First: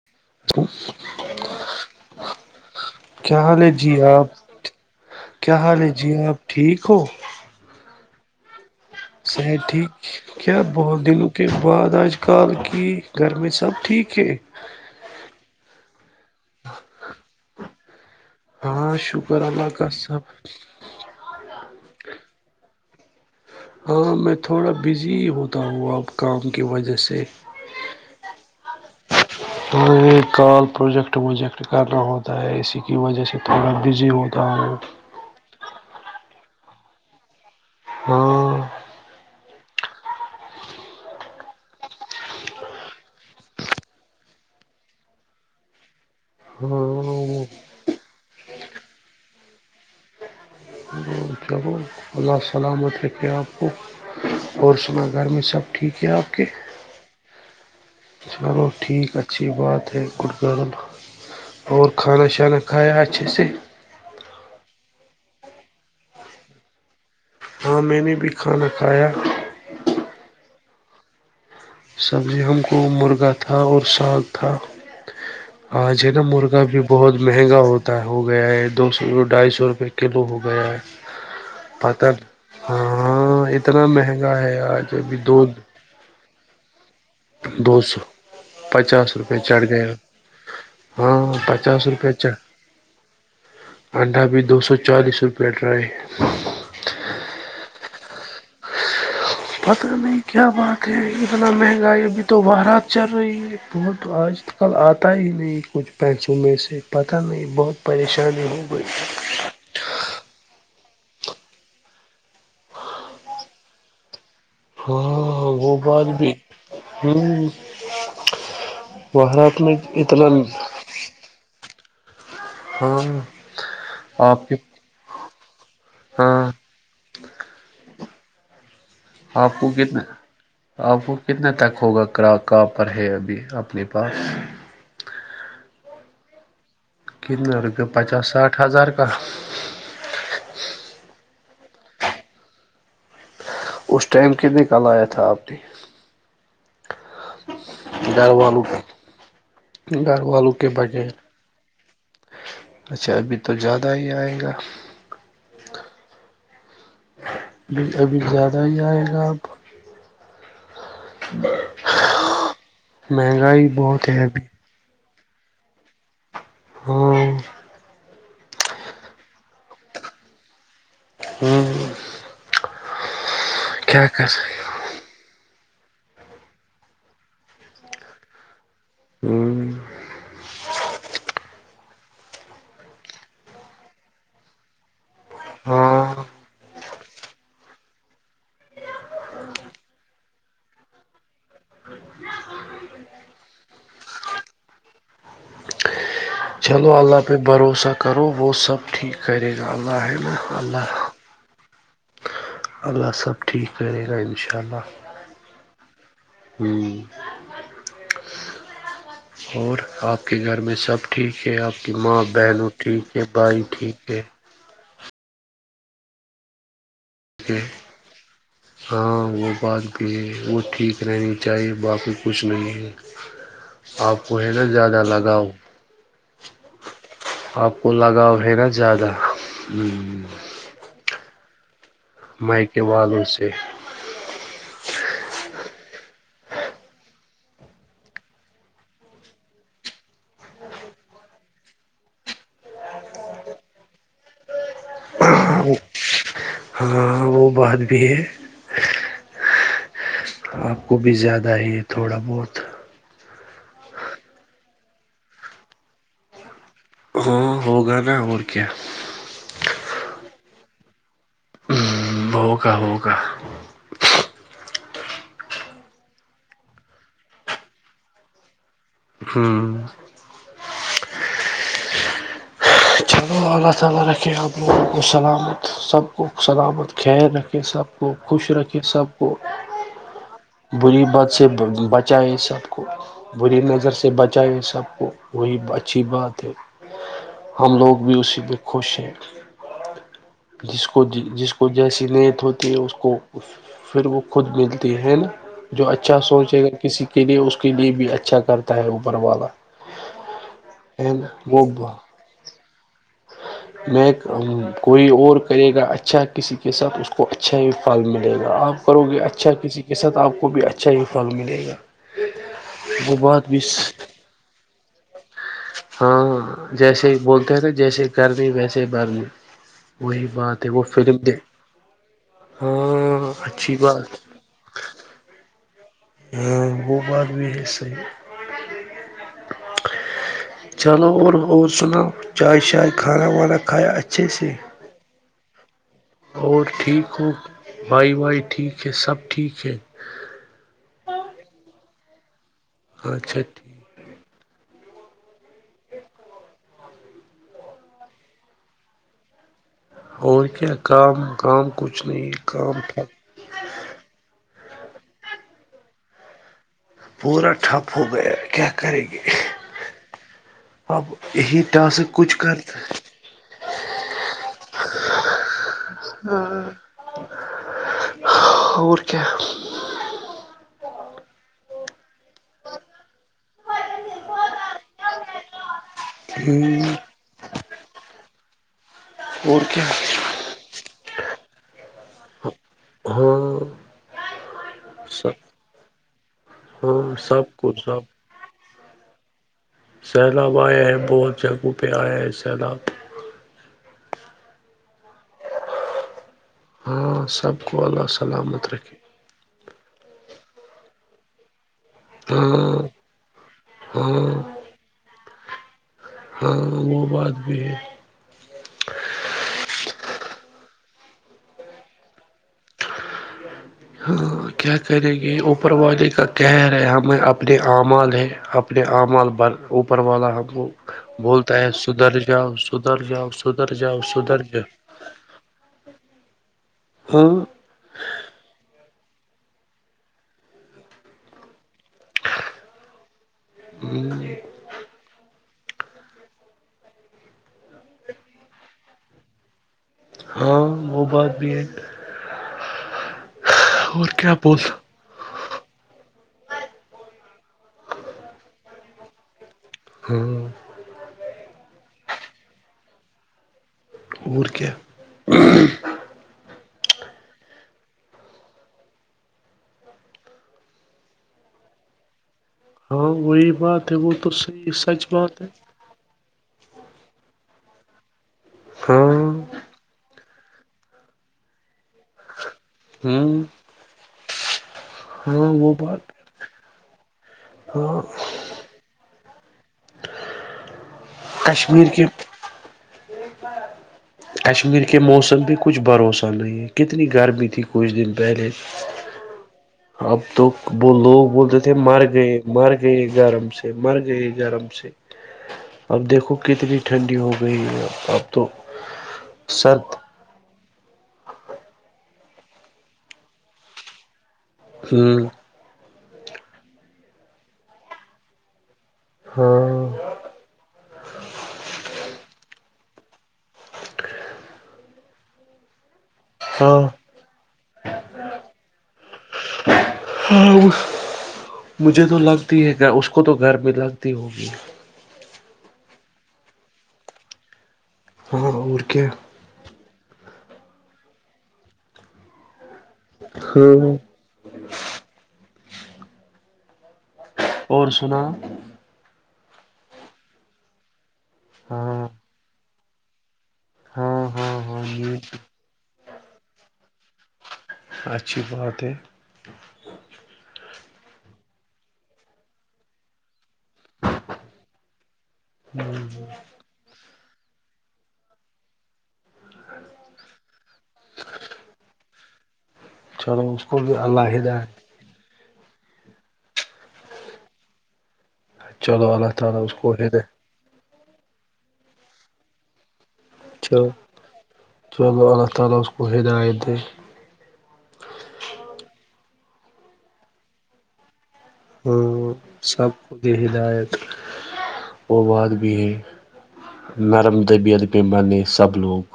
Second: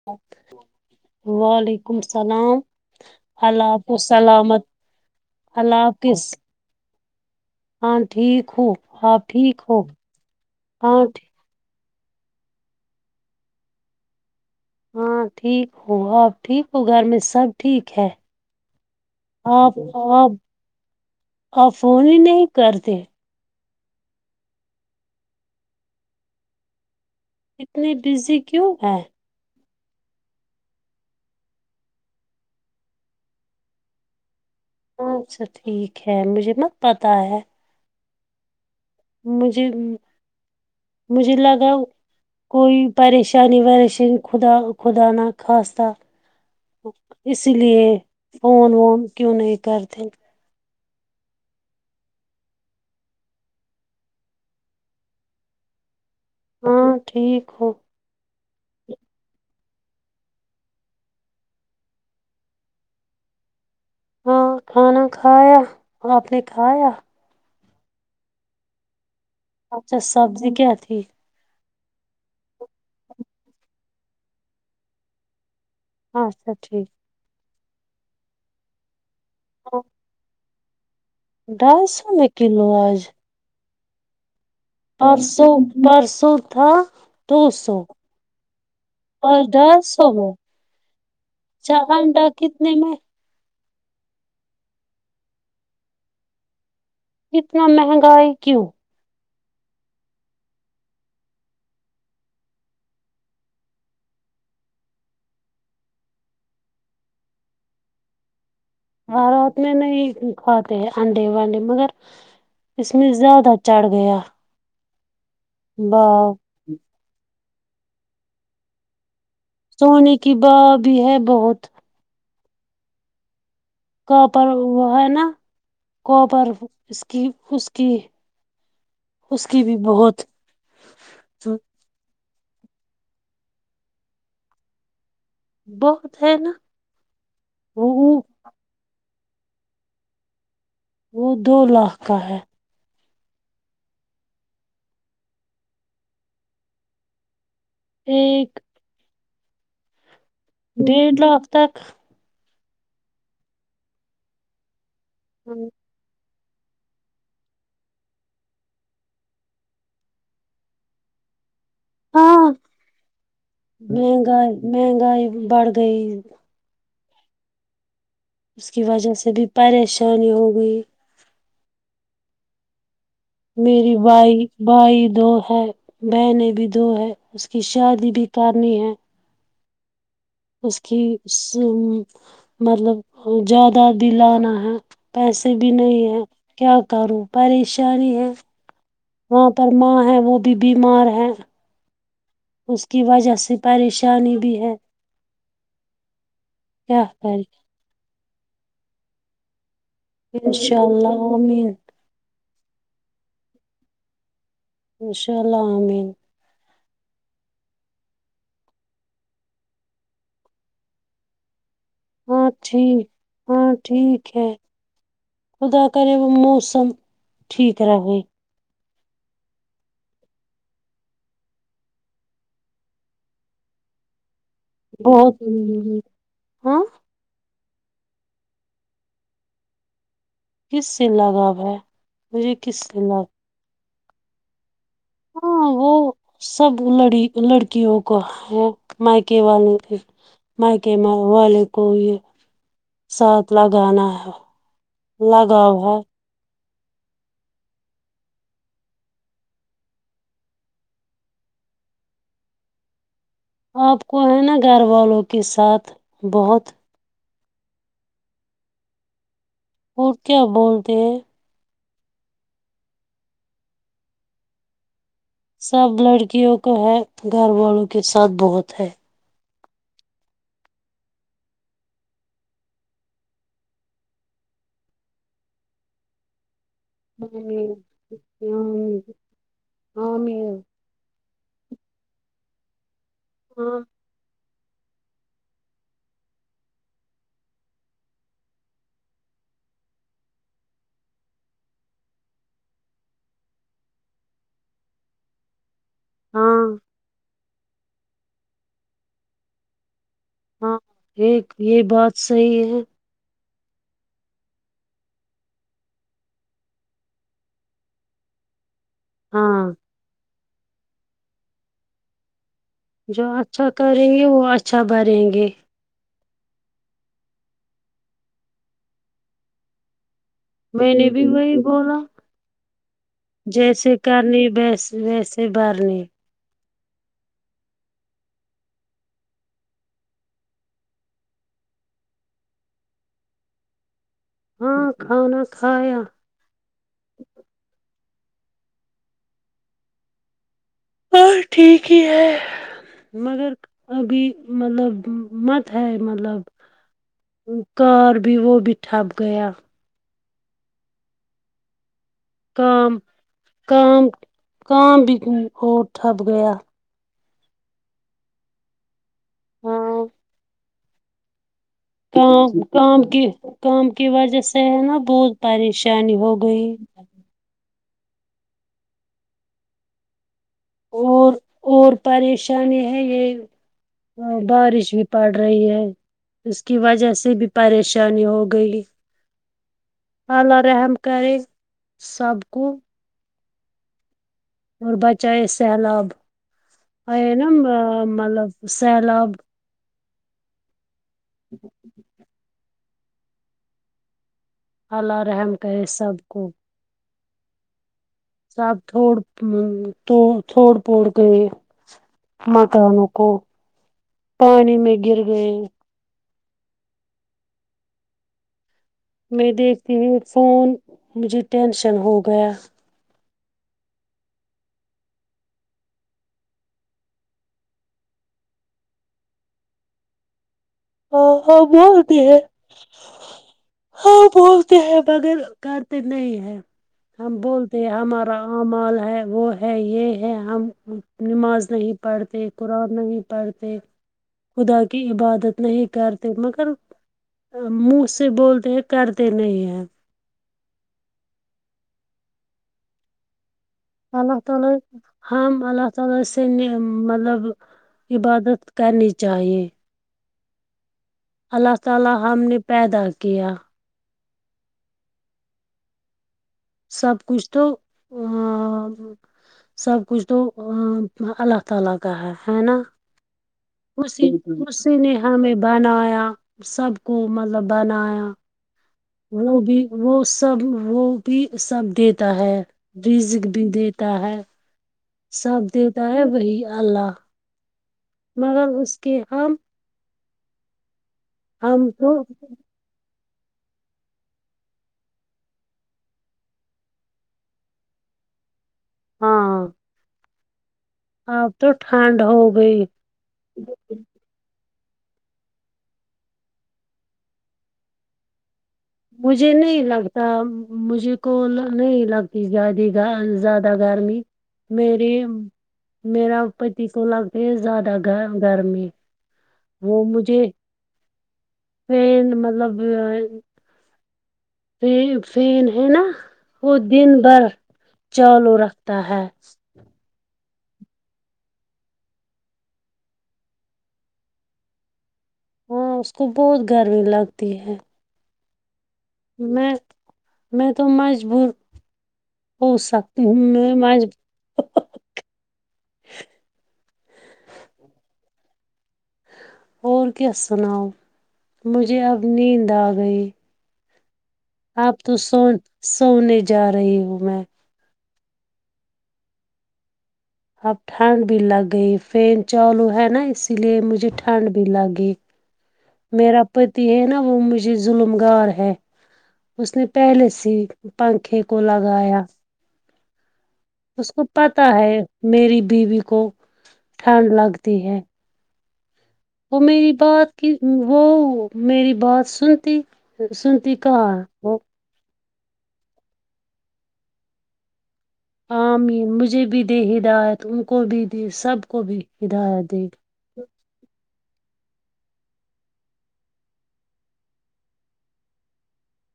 [inaudible] وعلیکم السلام کیا حال ہے اللہ جی کو آپ سلامت کیا حال اللہ ہے جی کس آپ ٹھیک ہو ہاں ٹھیک ہو آپ صحیح ہو ٹھیک کیا بہت ہاں دن ٹھی- کے بعد آج کل کی گھر میں سب ٹھیک ہے ہاں ٹھیک ہو آپ ٹھیک ہو گھر میں سب ٹھیک ہے ہاں شکر اللہ کااصب اور فون ہی نہیں کرتے ہاں میں تھوڑا بزی ہوتا ہوں اب کام کی وجہ سے اتنی بزی کیوں ہے ہ ہمیں کال پروجیکٹ ووجیکٹ کرنا ہوتا ہے اسی کی وجہ سے تھوڑا بزی ہوتا ہو اچھا ٹھیک ہے مجھے نا پتا ہے ہاں مجھے مجھے لگاؤ کوئی پریشانی وریشانی خدا خدا نا خاستہ ہاں اسی لیے فون وون کیوں نہیں کرتے کیا اللہ سلامت ہے کہ آپ کو اور سنا گھر میں سب ٹھیک ہے آپ کے ہاں ٹھیک ہو چلو ٹھیک اچھی بات ہے گڈ گن اور کھانا شانا کھایا اچھے سے ہاں کھانا کھایا آپ نے کھایا ہاں میں نے بھی کھانا کھایا اچھا سبزی کیا تھی سبزی ہم کو مرغا تھا اور ساگ تھا ہاں جناا اچھا مرغا بھی ٹھیک بہت مہنگا ہوتا ہو گیا ہے دو سو ڈھائی سو روپے کلو ہوگیا گ ڈھائی پت سو میں کلو آج ہاں اتنا مہنگا ہے آج ابھی دو پرسوں پرسوں تھا دو سو پچاس روپئے اور چڑھ ڈھائی گئے سو میں ہاں اچھا پچاس روپئے انڈا چڑ کتنے میں انڈا بھی دو سو چالیس روپئے ڈر ہے اتنا مہنگا کیوں پتہ نہیں کیا بات ہے اتنا مہنگائی ابھی تو برات چل رہی ہے بہ تو آج تک کل آتا ہی نہیں کچھ پینسوں میں سے پتہ نہیں بہت پریشانی ہو گئی وارات میں نہیں کھواتے انڈے وانڈے مگر اس میں زیادہ چھ گیا ہاں وہ بات بھی باؤ ہ وہاں اتنا سونے اتنا کی بھا بھی ہے بہت ہم کاپر وہ ہے نا ہاں کاپر اس کی اس کیی آپ کو کتنا آپ کو کتنے تک ہوگا کہاں پر ہے ابھی اپنے پاس بہت ہے نا کتنا روپئے وہ پچاس ساٹھ ہزار کا وہ دو لاکھ کا ہے اس ٹائم کے ن کال آیا تھا آپ نے گھر ایک والوں کا گھر والوں کے بجیر ڈیڑھ لاکھ تک اچھا ابھی تو زیادہ ہی آئے گا ہاں ابھی زیادہ ہی آئے گا آپ ہاں مہنگائی بہت ہے ابھی مہنگائی مہنگائی بڑھ گئی ہوں اس کی وجہ سے بھی پریشانی ہو گئی ہوں ہ میری کر بائی بھائی دو ہے بہنیں بھی دو ہے اس کی شادی بھی کرنی ہے ہوں اس کی مطلب زیادہ دلنا ہے پیسے بھی نہیں ہاں ہیں کیا کروں پریشانی ہے وہاں پر ماں ہے وہ بھی بیمار ہے اس کی وجہ سے پریشانی بھی ہے چلو کیا اللہ پہ کریں بھروسہ کرو وہ سب ٹھیک کرے گا اللہ ہے نا اللہ ا مین اللہ سب ٹھیک کرے گا ان شاء اللہ ان شاء الامن ہوں اور آپ کے گھر میں سب ٹھیک ہے آپ کہ ماں بہنوں ٹھیک ہے بھائی ٹھیک ہے خدا کرے وہ موسم ٹھیک رہے ہاں وہ بات بھی ہے وہ ٹھیک رہنی چاہیے باقی کچھ نہیں ہے آپ کو ہے نا زیادہ بہت لگاؤ ہاں آپ کو لگاؤ ہے نا زیادہ ہ کس سے لگاؤ ہے مجھے مائ کس کے والوں لگ سے ہاں وہ ج سب لڑی لڑکیوں کو وہ مائکے والے کے مائک والے کو یہ ساتھ لگانا ہے لگؤ ہے ہاں وہ بات بھی ہے آپ کو بھی زیادہ ہی تھوڑا بہت آپ کو ہے نا گھر والوں کے ساتھ بہت ہاں ہوگا نا اور کیا پور کیایا بولتے ہیں ہووگا ہوگا سب لڑکیوں کو ہے گھر والوں کے ساتھ بہت ہے ہوں اپ لوگوں کو سلام سب کو سلامت خل رکھیں سب کو خوش رکھیں سب کو اورمی بری بات سے بچا ہے سب کو بری نظر سے ب چاہیے سب کو وہی اچھی بات ہے ہم لوگ بھی اسی میں خوش ہیں جس کو جس کو جیسی نیت ہوتی ہے اس کو پھر وہ خود ملتی ہے نا جو اچھا سوچے گا ہاں کسی کے لیے اس کے لیے بھی اچھا کرتا ہے اوپر والا ہاں ایک یہ وہو بات صحیح ہے ہاں میںیک کوئی اور کرے گا اچھا کسی کے ساتھ اس کو اچھا ہی پھل ملے گا اب کرو گے اچھا ہاں کسی کے ساتھ آپ کو بھی اچھا ہی فل ملے گا وہ جو بات بھی اچھا کریں گے وہ اچھا بریں گے ہاں جیسے بولتے ہیں تو جیسے کرنی ویسے برنی وہی بات ہے وہ میں نے فلم بھی دے وہی بولا ہاں اچھی جیسے بات کرنی ویس ویسے اس بار نے ہاں وہ بات بھی ہے صحیح چلو اور اور سنو چائے شائے کھانا وانا کھایا اچھے سے ہاں کھانا کھایا اور ٹھیک ہو بھائی بھائی ٹھیک ہے سب ٹھیک ہے اور ٹھیک ہی ہے اچھا مگر ٹھیک ابھی مطلب مت ہے مطلب کار بھی وہ بھی ٹھپ گیا اور کیا کام کام کچھ نہیں کام کام کام بھی اور تھٹھپ گیا پورا ٹھپ ہو گیا کیا کریں گے ہاں اپ کو یہی انداز کام کام کی کام کی وجہ سے ہے نا بہت پریشانی ہو گئی اور کیا اور اور پریشانی ہے یہ ہاں بارش بھی پڑ رہی ہے اس کی ہ وجہ سے بھی پریشانی ہو گئی اور کیا اللہ رحم کرے سب کو ہاں اور سب بچہ یہ سہلاب آ ہاں سب نا کچھ سب مطلب سہلاب سیلاب آئے ہیں بہت جگہوں پہ آئے ہیں سیلاب اللہ رحم کرے سب کو ہاں سب واہ واہ سلام سب تھوڑ تھوڑ پھوڑ کر ہاں مکانوں کو ہاں پانی میں گر گئے ہاں وہ بات بھی ہے میں دیکھتی ہوں ایک فون مجھے ٹینشن ہو گیا ہاں کیا کریں گے اوپر والے کا قہر ہے ہمیں اپنے اعمال ہے اپنے آعمال بھر اوپر والا ہم کو ہاں بولتا ہاں ہے سدھر بولتے ہیں جاؤ سدھر جاؤ سدھر جاؤ ہاں سدر جا بولتے ہیں مگر کرتے نہیں ہے ہم بول کہ ہمارا امال ہے وہ ہے یہ ہے ہم نماز نہیں پڑھتے قرآن نہیں پڑھتے خدا کی عبادت نہیں کرتے مگر منہ سے بولتے ہیں کرتے نہیں ہیں ہاں وہ بات بھی ہے اور ال ن کیا تو بولتا نہیں شمائدہ کے سامنے مطلب عبادت کرنی چاہیے پ [unintelligible] [unintelligible] اور کیا سب کچھ تو ا [unintelligible] ہاں وہی بات ہے وہ خی تو صحیح خی سچ نے بات ہے ہمیں بنایا سب کو مطلب بنایا ہاں وہ بھی وہ سب وہ بھی سب دیتا ہے ہ رز بھی دی ہے ہاں سب وہ دیتا بات ہے بی اللہ ہاں مگر اس کے ہم کشمیر ہم کے تو کشمیر کے موسم پہ کچھ بھروسہ نہیں ہے کتنی گرمی تھی کچھ دن پہلے ہاںاں اب تو وہ لوگ بولتے تھے مر ٹھنڈ گئے ہو مر گئی گئے گرم سے مر گئے گرم سے اب دیکھو کتنی ٹھنڈی ہو گئی ہے اب تو مجھے نہیں سرد لگتا مجھے کو نہیں لگتی زیادہ زیادہ گرمی میری ہوں میرا پتی کو لگتے ہے زیادہ گ گرمی ہاں [inaudible] وہ مجھے پ مطلب فین ہے نا وہ ہاں دن بھر چالو رکھتا ہے ہگ مجھے تو لگتی ہے اس کو تو گھر میں لگتی ہوگی ہاں اس کو بہت گرمی لگتی ہے ہاں اور کیا میں میں تو مجبور ہو سکتی ہوں میں ہاں مج اور سنا اور کیا سناؤ مجھے ہاں اب نیند آ گئی ہاں ہاں ہاں آپ تو یہ سو سونے جا رہی ہو میں اچھی بات ہے اب ٹھنڈ بھی لگ گئی فین چالو ہے نا اس سے اس لیے مجھے ٹھنڈ بھی لگی میرا پ ت ہے نا وہ مجھے ظلم گار ہے اس نے پہلے سے پنکھے کو لگایا چھ اسکول اس کو پتہ ہے میری بیوی کو ٹھنڈ لگتی ہے چلو اللہ تعالی وہ اس میری کو ہدے بات کی وہ میری بات سنتی سنتی چلو کہا وہ [unintelligible] عامیر مجھے بھی دے ہدایت ان کو بھی دے سب کو ہ بھی ہدایت دے سب کو د ہ لایت وہ بات بھی ہے نرم دبیعت پہ بانے سب لوگ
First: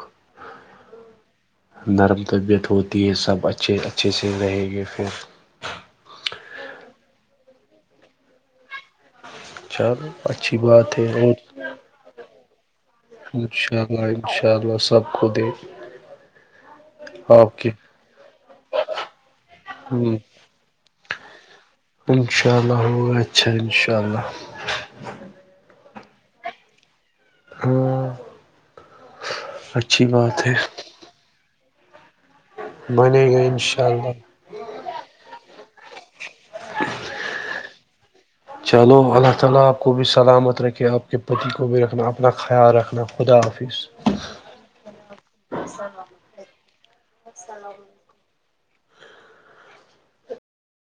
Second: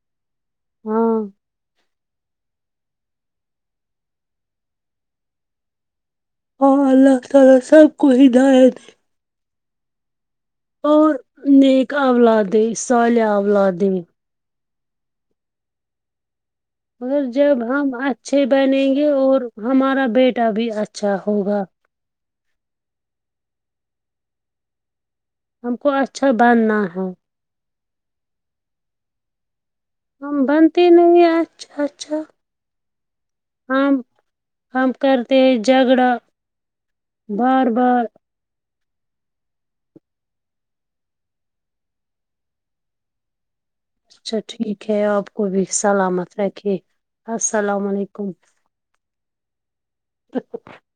ہاں نرم طبیعت ہوتی ہے سب اچھے اچھے سے رہیں گے پھر ہاں اللہ تعالی سب کوئی د ہے د ا چل اچھی بات ہے اور نیک اولاد دے صالح اولاد اشاء دے اللہ ان شاء اللہ سب خود ہے مگر جب ہم اچھے بنیں گے اور ہمارا بیٹا بھی اچھا ہوگا اشاء اللہ ہو گچا ان شاء اللہ ہم کو اچھا بننا ہے ہوں اچھا ہم بنتے نہیں اچھا اچھا بنے گئے ان شاء ہم اللہ ہم کرتے جگڑا بار بار [unintelligible] اچھا ٹھیک ہے آپ کو بھی سلامت رکھیے السلام علیکم [unintelligible] ا